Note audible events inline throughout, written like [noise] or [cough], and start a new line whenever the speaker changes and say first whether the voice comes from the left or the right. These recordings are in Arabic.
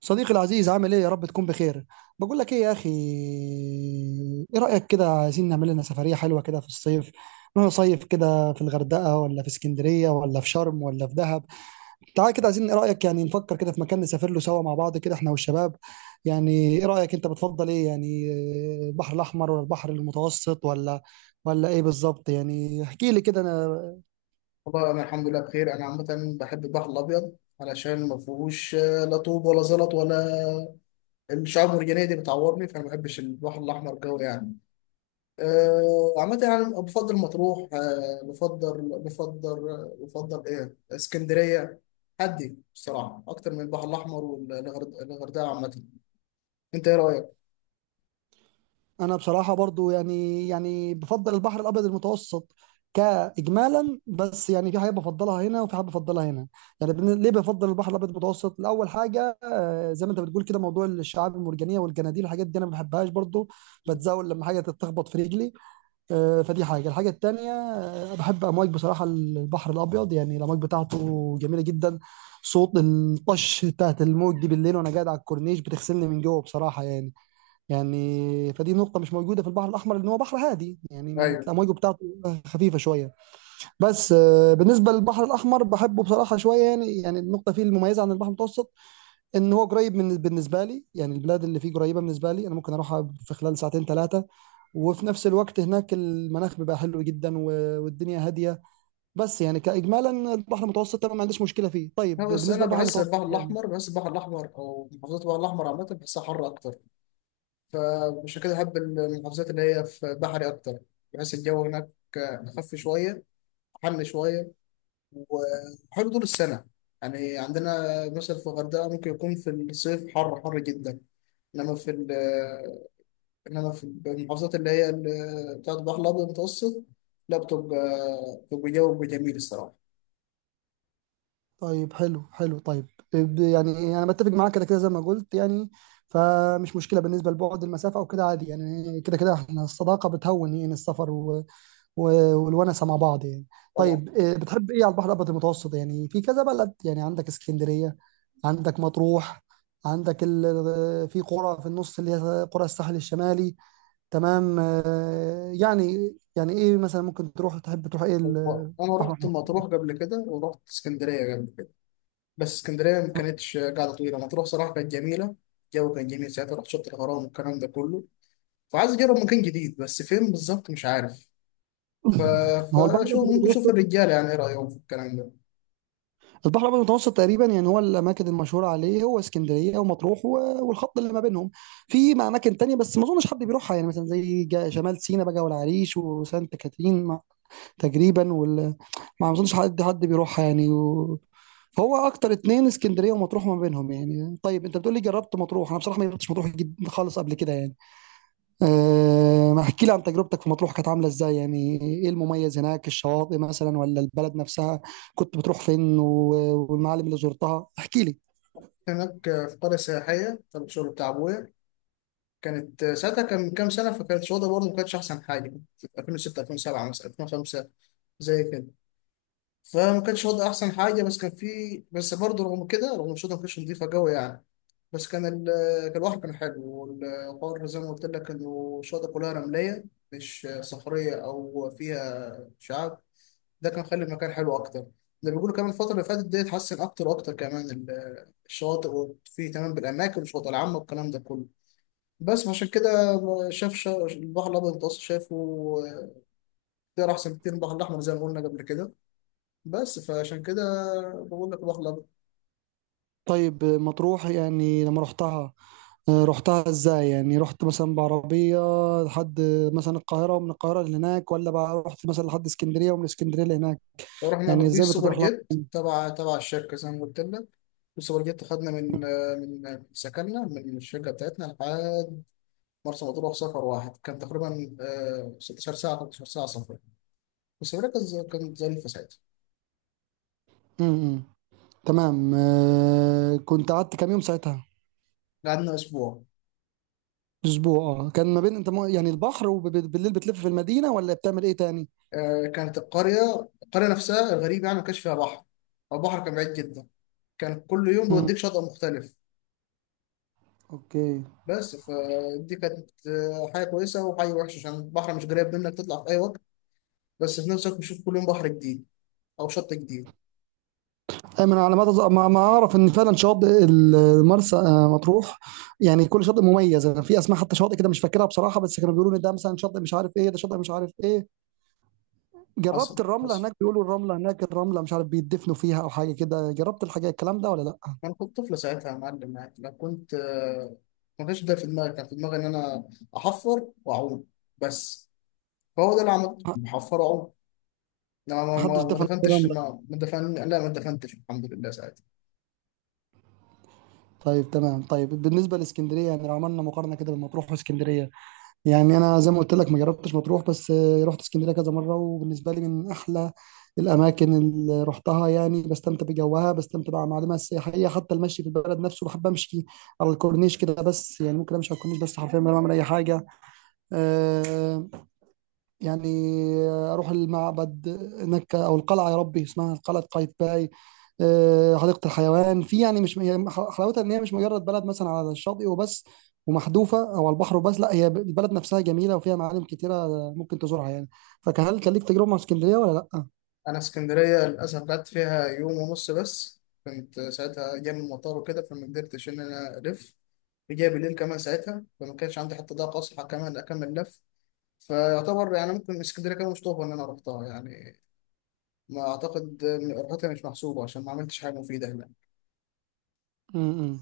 right: صديقي العزيز، عامل ايه؟ يا رب تكون بخير. بقول لك ايه يا اخي، ايه رأيك؟ كده عايزين نعمل لنا سفرية حلوة كده في الصيف. نروح نصيف كده في الغردقة، ولا في اسكندرية، ولا في شرم، ولا في دهب؟ تعال كده، عايزين ايه رأيك، نفكر كده في مكان نسافر له سوا مع بعض، كده احنا والشباب. يعني ايه رأيك انت؟ بتفضل ايه يعني؟ البحر الاحمر ولا البحر المتوسط، ولا ايه بالظبط؟ يعني احكي لي كده. انا
left: والله انا الحمد لله بخير. انا عامه بحب البحر الابيض علشان ما فيهوش لا طوب ولا زلط ولا الشعاب المرجانيه دي بتعورني، فانا ما بحبش البحر الاحمر جو يعني. عامه يعني بفضل مطروح، بفضل ايه اسكندريه. هدي بصراحه اكتر من البحر الاحمر والغردقه عامه. انت ايه رايك؟
right: انا بصراحه برضو يعني بفضل البحر الابيض المتوسط كاجمالا، بس يعني في حاجه بفضلها هنا، وفي حاجه بفضلها هنا. يعني ليه بفضل البحر الابيض المتوسط؟ لاول حاجه، زي ما انت بتقول كده، موضوع الشعاب المرجانيه والجناديل، الحاجات دي انا ما بحبهاش برضو. بتزاول لما حاجه تتخبط في رجلي. فدي حاجه. الحاجه التانيه، بحب امواج بصراحه البحر الابيض. يعني الامواج بتاعته جميله جدا. صوت الطش بتاعت الموج دي بالليل وانا قاعد على الكورنيش بتغسلني من جوه بصراحه يعني. يعني فدي نقطة مش موجودة في البحر الأحمر، لأن هو بحر هادي يعني، ما
left: ايوه.
right: الأمواج بتاعته خفيفة شوية. بس بالنسبة للبحر الأحمر بحبه بصراحة شوية. يعني النقطة فيه المميزة عن البحر المتوسط، إن هو قريب من، بالنسبة لي يعني البلاد اللي فيه قريبة بالنسبة لي، أنا ممكن أروحها في خلال ساعتين ثلاثة. وفي نفس الوقت هناك المناخ بيبقى حلو جدا، والدنيا هادية. بس يعني كإجمالا البحر المتوسط أنا ما عنديش مشكلة فيه. طيب
left: أنا، بس
right: بالنسبة
left: انا
right: للبحر
left: بحس البحر
right: المتوسط يعني،
left: الاحمر بحس البحر الاحمر او محافظات البحر الاحمر عامه بحسها حر اكتر. فمش كده، أحب المحافظات اللي هي في بحري أكتر، بحيث الجو هناك أخف شوية، حر شوية، وحلو طول السنة. يعني عندنا مثلا في الغردقة ممكن يكون في الصيف حر حر جدا. إنما في ال- إنما في المحافظات اللي هي بتاعت البحر الأبيض المتوسط، لا، بتبقى جو جميل الصراحة.
right: طيب حلو حلو طيب، يعني انا بتفق معاك، كده كده زي ما قلت يعني، فمش مشكله بالنسبه لبعد المسافه او كده، عادي يعني. كده كده احنا الصداقه بتهون، يعني السفر و... والونسه مع بعض يعني.
left: طبعا.
right: طيب إيه، بتحب ايه على البحر الابيض المتوسط؟ يعني في كذا بلد، يعني عندك اسكندريه، عندك مطروح، في قرى، في النص اللي هي قرى الساحل الشمالي. تمام، يعني ايه مثلا ممكن تروح؟ تحب تروح ايه
left: أنا
right: البحر
left: رحت
right: الأبيض؟
left: مطروح قبل كده ورحت اسكندرية قبل كده، بس اسكندرية ما كانتش قاعدة طويلة. مطروح صراحة كانت جميلة، الجو كان جميل ساعتها، رحت شط الغرام والكلام ده كله. فعايز أجرب مكان جديد بس فين بالظبط مش عارف. ف...
right: هو البحر
left: فشو
right: الابيض
left: ممكن أشوف
right: المتوسط،
left: الرجالة يعني إيه رأيهم في الكلام ده؟
right: في البحر الابيض المتوسط تقريبا، يعني هو الاماكن المشهوره عليه هو اسكندريه ومطروح والخط اللي ما بينهم. اماكن تانية، بس ما اظنش حد بيروحها يعني، مثلا زي شمال سيناء بقى والعريش وسانت كاترين، تقريبا ما اظنش حد بيروحها يعني. فهو اكتر اتنين اسكندريه ومطروح، ما بينهم يعني. طيب انت بتقول لي جربت مطروح، انا بصراحه ما جربتش مطروح جد خالص قبل كده يعني. ما احكي لي عن تجربتك في مطروح، كانت عامله ازاي؟ يعني ايه المميز هناك؟ الشواطئ مثلا ولا البلد نفسها؟ كنت بتروح فين والمعالم اللي زرتها، احكي لي.
left: هناك في قرية سياحية تبع الشغل بتاع أبويا. كانت ساعتها، كان من كام سنة، فكانت الوضع برضه ما كانتش أحسن حاجة. في 2006، 2007 مثلا، 2005، زي كده. فما كانش وضع أحسن حاجة، بس كان في بس برضه رغم كده، رغم الشغل، ما كانتش نضيفة قوي يعني. بس كان ال كان البحر كان حلو، والقار زي ما قلت لك، إنه الشاطئ كلها رملية، مش صخرية أو فيها شعاب. ده كان خلي المكان حلو أكتر. ده بيقولوا كمان الفترة اللي فاتت دي اتحسن أكتر وأكتر، كمان الشواطئ، وفيه تمام بالأماكن والشواطئ العامة والكلام ده كله. بس عشان كده البحر الأبيض المتوسط شايفه اختيار أحسن كتير من البحر الأحمر زي ما قلنا قبل كده. بس فعشان كده، بقول لك البحر الأبيض.
right: طيب مطروح، يعني لما رحتها، رحتها ازاي؟ يعني رحت مثلا بعربيه لحد مثلا القاهره، ومن القاهره لهناك، ولا بقى رحت مثلا لحد اسكندريه ومن اسكندريه لهناك؟
left: رحنا
right: يعني ازاي
left: باتوبيس سوبر
right: بتطرح لها؟
left: جيت تبع الشركه زي ما قلت لك. السوبر جيت خدنا من سكننا من الشركه بتاعتنا لحد مرسى مطروح. سفر واحد كان تقريبا 16 ساعه، 13 ساعه سفر. بس الرحله كانت كانت ظريفه ساعتها.
right: امم. تمام، كنت قعدت كام يوم ساعتها؟
left: قعدنا اسبوع.
right: اسبوع. اه كان ما بين انت يعني البحر، وبالليل بتلف في المدينه، ولا بتعمل ايه تاني؟
left: كانت القريه نفسها الغريب يعني، ما كانش فيها بحر، أو البحر كان بعيد جدا. كان كل يوم
right: مم.
left: بيوديك شاطئ مختلف.
right: اوكي.
left: بس فدي كانت حاجه كويسه وحاجه وحشه، عشان البحر مش قريب منك تطلع في اي وقت، بس في نفس الوقت بتشوف كل يوم بحر جديد او شط جديد.
right: ايمن، على ما ما اعرف ان فعلا شاطئ المرسى مطروح، يعني كل شاطئ مميز. انا في اسماء حتى شاطئ كده مش فاكرها بصراحه، بس كانوا بيقولوا ان ده مثلا شاطئ مش عارف ايه، ده شاطئ مش عارف ايه.
left: حصل،
right: جربت الرمله
left: حصل.
right: هناك؟ بيقولوا الرمله هناك، الرمله مش عارف بيدفنوا فيها او حاجه كده، جربت الحاجه الكلام ده ولا لا؟
left: انا كنت طفل ساعتها يا معلم، يعني انا كنت، ما كانش ده في دماغي، كان في دماغي ان انا احفر واعوم بس. فهو ده اللي عملته، بحفر واعوم. انا ما
right: محدش
left: ما ما
right: دفن في
left: دفنتش
right: الرمله؟
left: ما ما دفن لا ما دفنتش الحمد لله ساعتها.
right: طيب تمام. طيب بالنسبه لاسكندريه، يعني لو عملنا مقارنه كده بين مطروح واسكندريه، يعني انا زي ما قلت لك ما جربتش مطروح، بس رحت اسكندريه كذا مره، وبالنسبه لي من احلى الاماكن اللي رحتها. يعني بستمتع بجوها، بستمتع بمعالمها السياحيه، حتى المشي في البلد نفسه بحب امشي على الكورنيش كده. بس يعني ممكن امشي على الكورنيش بس حرفيا من غير ما اعمل اي حاجه. آه، يعني، اروح المعبد هناك او القلعه، يا ربي اسمها قلعه قايتباي، حديقه الحيوان. في يعني مش هي حلاوتها ان هي مش مجرد بلد مثلا على الشاطئ وبس ومحذوفه، او على البحر وبس، لا هي البلد نفسها جميله وفيها معالم كتيره ممكن تزورها يعني. فهل كان ليك تجربه مع اسكندريه ولا لا؟
left: انا اسكندريه للاسف قعدت فيها يوم ونص بس، كنت ساعتها جاي من المطار وكده، فما قدرتش ان انا الف. جاي بالليل كمان ساعتها، فما كانش عندي حتى ضاقه اصحى كمان اكمل لف. فيعتبر يعني، ممكن اسكندريه كده مش طوبه ان انا رحتها يعني، ما اعتقد ان رحلتها مش محسوبه عشان ما عملتش حاجه مفيده هناك.
right: م- م.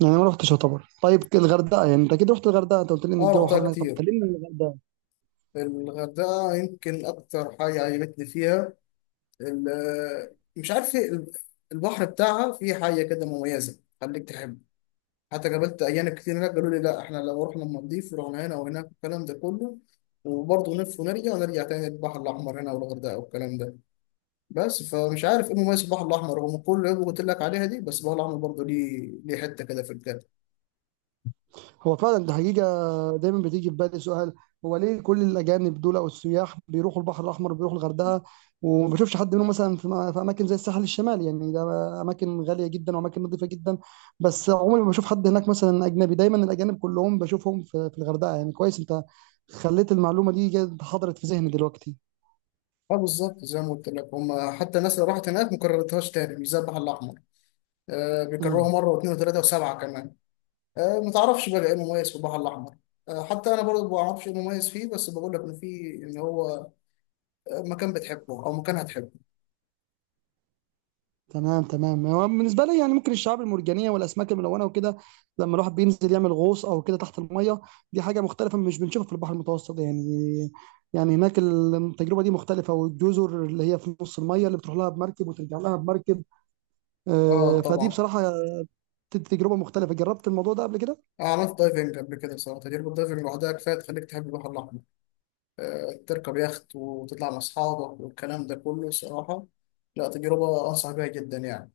right: يعني ما رحتش يعتبر. طيب الغردقه، يعني انت اكيد رحت الغردقه، انت قلت لي ان
left: اه،
right: الجو
left: رحتها
right: حر هناك، طب
left: كتير.
right: كلمني عن الغردقه.
left: الغردقه يمكن اكتر حاجه عجبتني فيها، مش عارف إيه، البحر بتاعها فيه حاجه كده مميزه خليك تحب. حتى قابلت اجانب كتير هناك قالوا لي لا، احنا لو رحنا المالديف ورحنا هنا وهناك والكلام ده كله، وبرضه نلف ونرجع، ونرجع تاني البحر الاحمر هنا والغردقه والكلام ده. بس فمش عارف ايه مميز البحر الاحمر، رغم كل اللي قلت لك عليها دي، بس البحر الاحمر برضه ليه حته كده في الجنة.
right: هو فعلا دي حقيقة، دايما بتيجي في بالي سؤال: هو ليه كل الأجانب دول أو السياح بيروحوا البحر الأحمر، بيروحوا الغردقة، وما بشوفش حد منهم مثلا في أماكن زي الساحل الشمالي؟ يعني ده أماكن غالية جدا وأماكن نظيفة جدا، بس عمري ما بشوف حد هناك مثلا أجنبي. دايما الأجانب كلهم بشوفهم في الغردقة. يعني كويس أنت خليت المعلومة دي حضرت في ذهني دلوقتي.
left: اه، بالظبط زي ما قلت لك هم، حتى الناس اللي راحت هناك ما كررتهاش تاني، مش زي البحر الاحمر. آه، بيكرروها
right: مم.
left: مره واثنين وثلاثه وسبعه كمان. آه، ما تعرفش بقى ايه المميز في البحر الاحمر. آه، حتى انا برضه ما اعرفش ايه المميز فيه، بس بقول لك ان في، ان هو مكان بتحبه او مكان هتحبه.
right: تمام تمام. هو بالنسبه لي يعني ممكن الشعاب المرجانيه والاسماك الملونه وكده، لما الواحد بينزل يعمل غوص او كده تحت الميه، دي حاجه مختلفه مش بنشوفها في البحر المتوسط يعني. يعني هناك التجربه دي مختلفه، والجزر اللي هي في نص الميه اللي بتروح لها بمركب وترجع لها بمركب،
left: اه،
right: فدي
left: طبعا.
right: بصراحه تجربه مختلفه. جربت الموضوع ده قبل كده؟
left: أنا عملت دايفنج قبل كده، بصراحة تجربة الدايفنج لوحدها كفاية تخليك تحب البحر الأحمر. تركب يخت وتطلع مع أصحابك والكلام ده كله الصراحة، لا، تجربة أنصح بيها جدا يعني.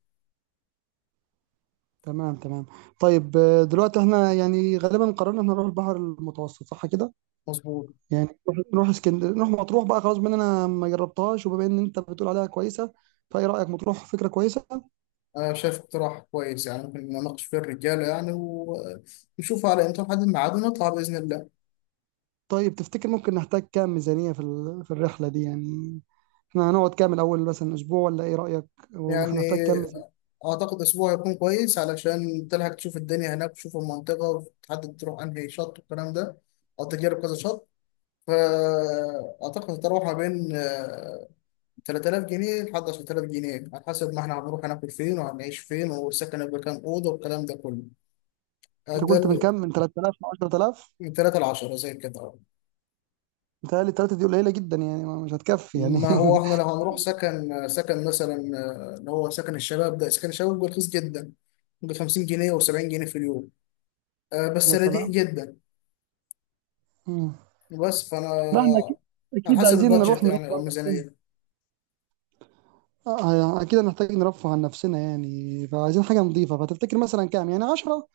right: تمام تمام. طيب دلوقتي احنا يعني غالبا قررنا ان احنا نروح البحر المتوسط، صح كده؟
left: مظبوط.
right: يعني نروح اسكندريه، نروح مطروح بقى، خلاص، بما ان انا ما جربتهاش وبما ان انت بتقول عليها كويسه، فايه رايك مطروح فكره كويسه؟
left: أنا شايف اقتراح كويس يعني، ممكن نناقش فيه الرجالة يعني، ونشوف على إمتى نحدد ميعاد، ونطلع بإذن الله.
right: طيب تفتكر ممكن نحتاج كام ميزانيه في الرحله دي يعني؟ احنا هنقعد كام الاول؟ مثلا اسبوع، ولا ايه رايك؟ وما احنا
left: يعني
right: هنحتاج كام ميزانيه؟
left: أعتقد أسبوع هيكون كويس علشان تلحق تشوف الدنيا هناك وتشوف المنطقة، وتحدد تروح أنهي شط والكلام ده، أو تجرب كذا شط. فأعتقد هتروح ما بين 3000 جنيه لحد 10000 جنيه، على حسب ما إحنا هنروح هناكل فين وهنعيش فين، والسكن هيبقى كام أوضة والكلام ده كله. آه،
right: انت
left: ده
right: قلت من
left: ال-
right: كام؟ من 3000 ل 10000.
left: من 3 ل 10 زي كده.
right: متهيألي التلاتة دي قليله جدا يعني، مش هتكفي يعني.
left: ما هو
right: [laughs]
left: احنا لو هنروح سكن مثلا، اللي هو سكن الشباب، ده سكن الشباب بيبقى رخيص جدا، ب 50 جنيه و70 جنيه في اليوم. بس
right: يا
left: رديء
right: سلام.
left: جدا.
right: مم.
left: بس فانا،
right: لا احنا اكيد
left: على
right: اكيد
left: حسب
right: عايزين نروح
left: البادجت
right: نروح.
left: يعني، او الميزانيه.
right: يعني اكيد هنحتاج نرفه عن نفسنا يعني، فعايزين حاجه نظيفه. فتفتكر مثلا كام؟ يعني 10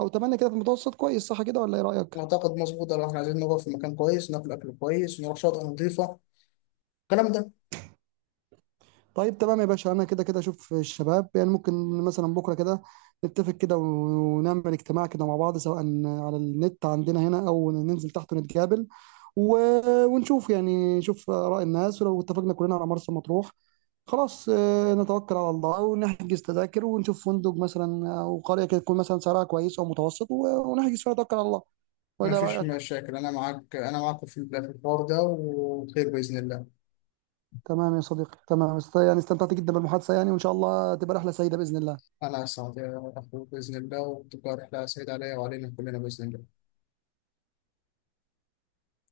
right: او 8 كده في المتوسط كويس صح كده ولا ايه رايك؟
left: اعتقد مظبوطه لو احنا عايزين نقعد في مكان كويس، ناكل اكل كويس، نروح شاطئ نظيفه، الكلام ده.
right: طيب تمام يا باشا. انا كده كده اشوف الشباب يعني، ممكن مثلا بكره كده نتفق كده ونعمل اجتماع كده مع بعض، سواء على النت عندنا هنا او ننزل تحت ونتقابل و... ونشوف، يعني نشوف آراء الناس. ولو اتفقنا كلنا على مرسى مطروح، خلاص نتوكل على الله ونحجز تذاكر ونشوف فندق مثلا، او قريه كده تكون مثلا سعرها كويس او متوسط ونحجز فيها، نتوكل على الله.
left: ما
right: ولا
left: فيش
right: رايك؟
left: مشاكل، انا معاك، انا معاك في الحوار ده وخير باذن الله.
right: تمام يا صديقي، تمام. يعني استمتعت جدا بالمحادثه يعني، وان شاء الله تبقى رحله سعيده باذن الله.
left: انا اسعد يا اخوي باذن الله، وتبقى رحله سعيده عليا وعلينا كلنا باذن الله.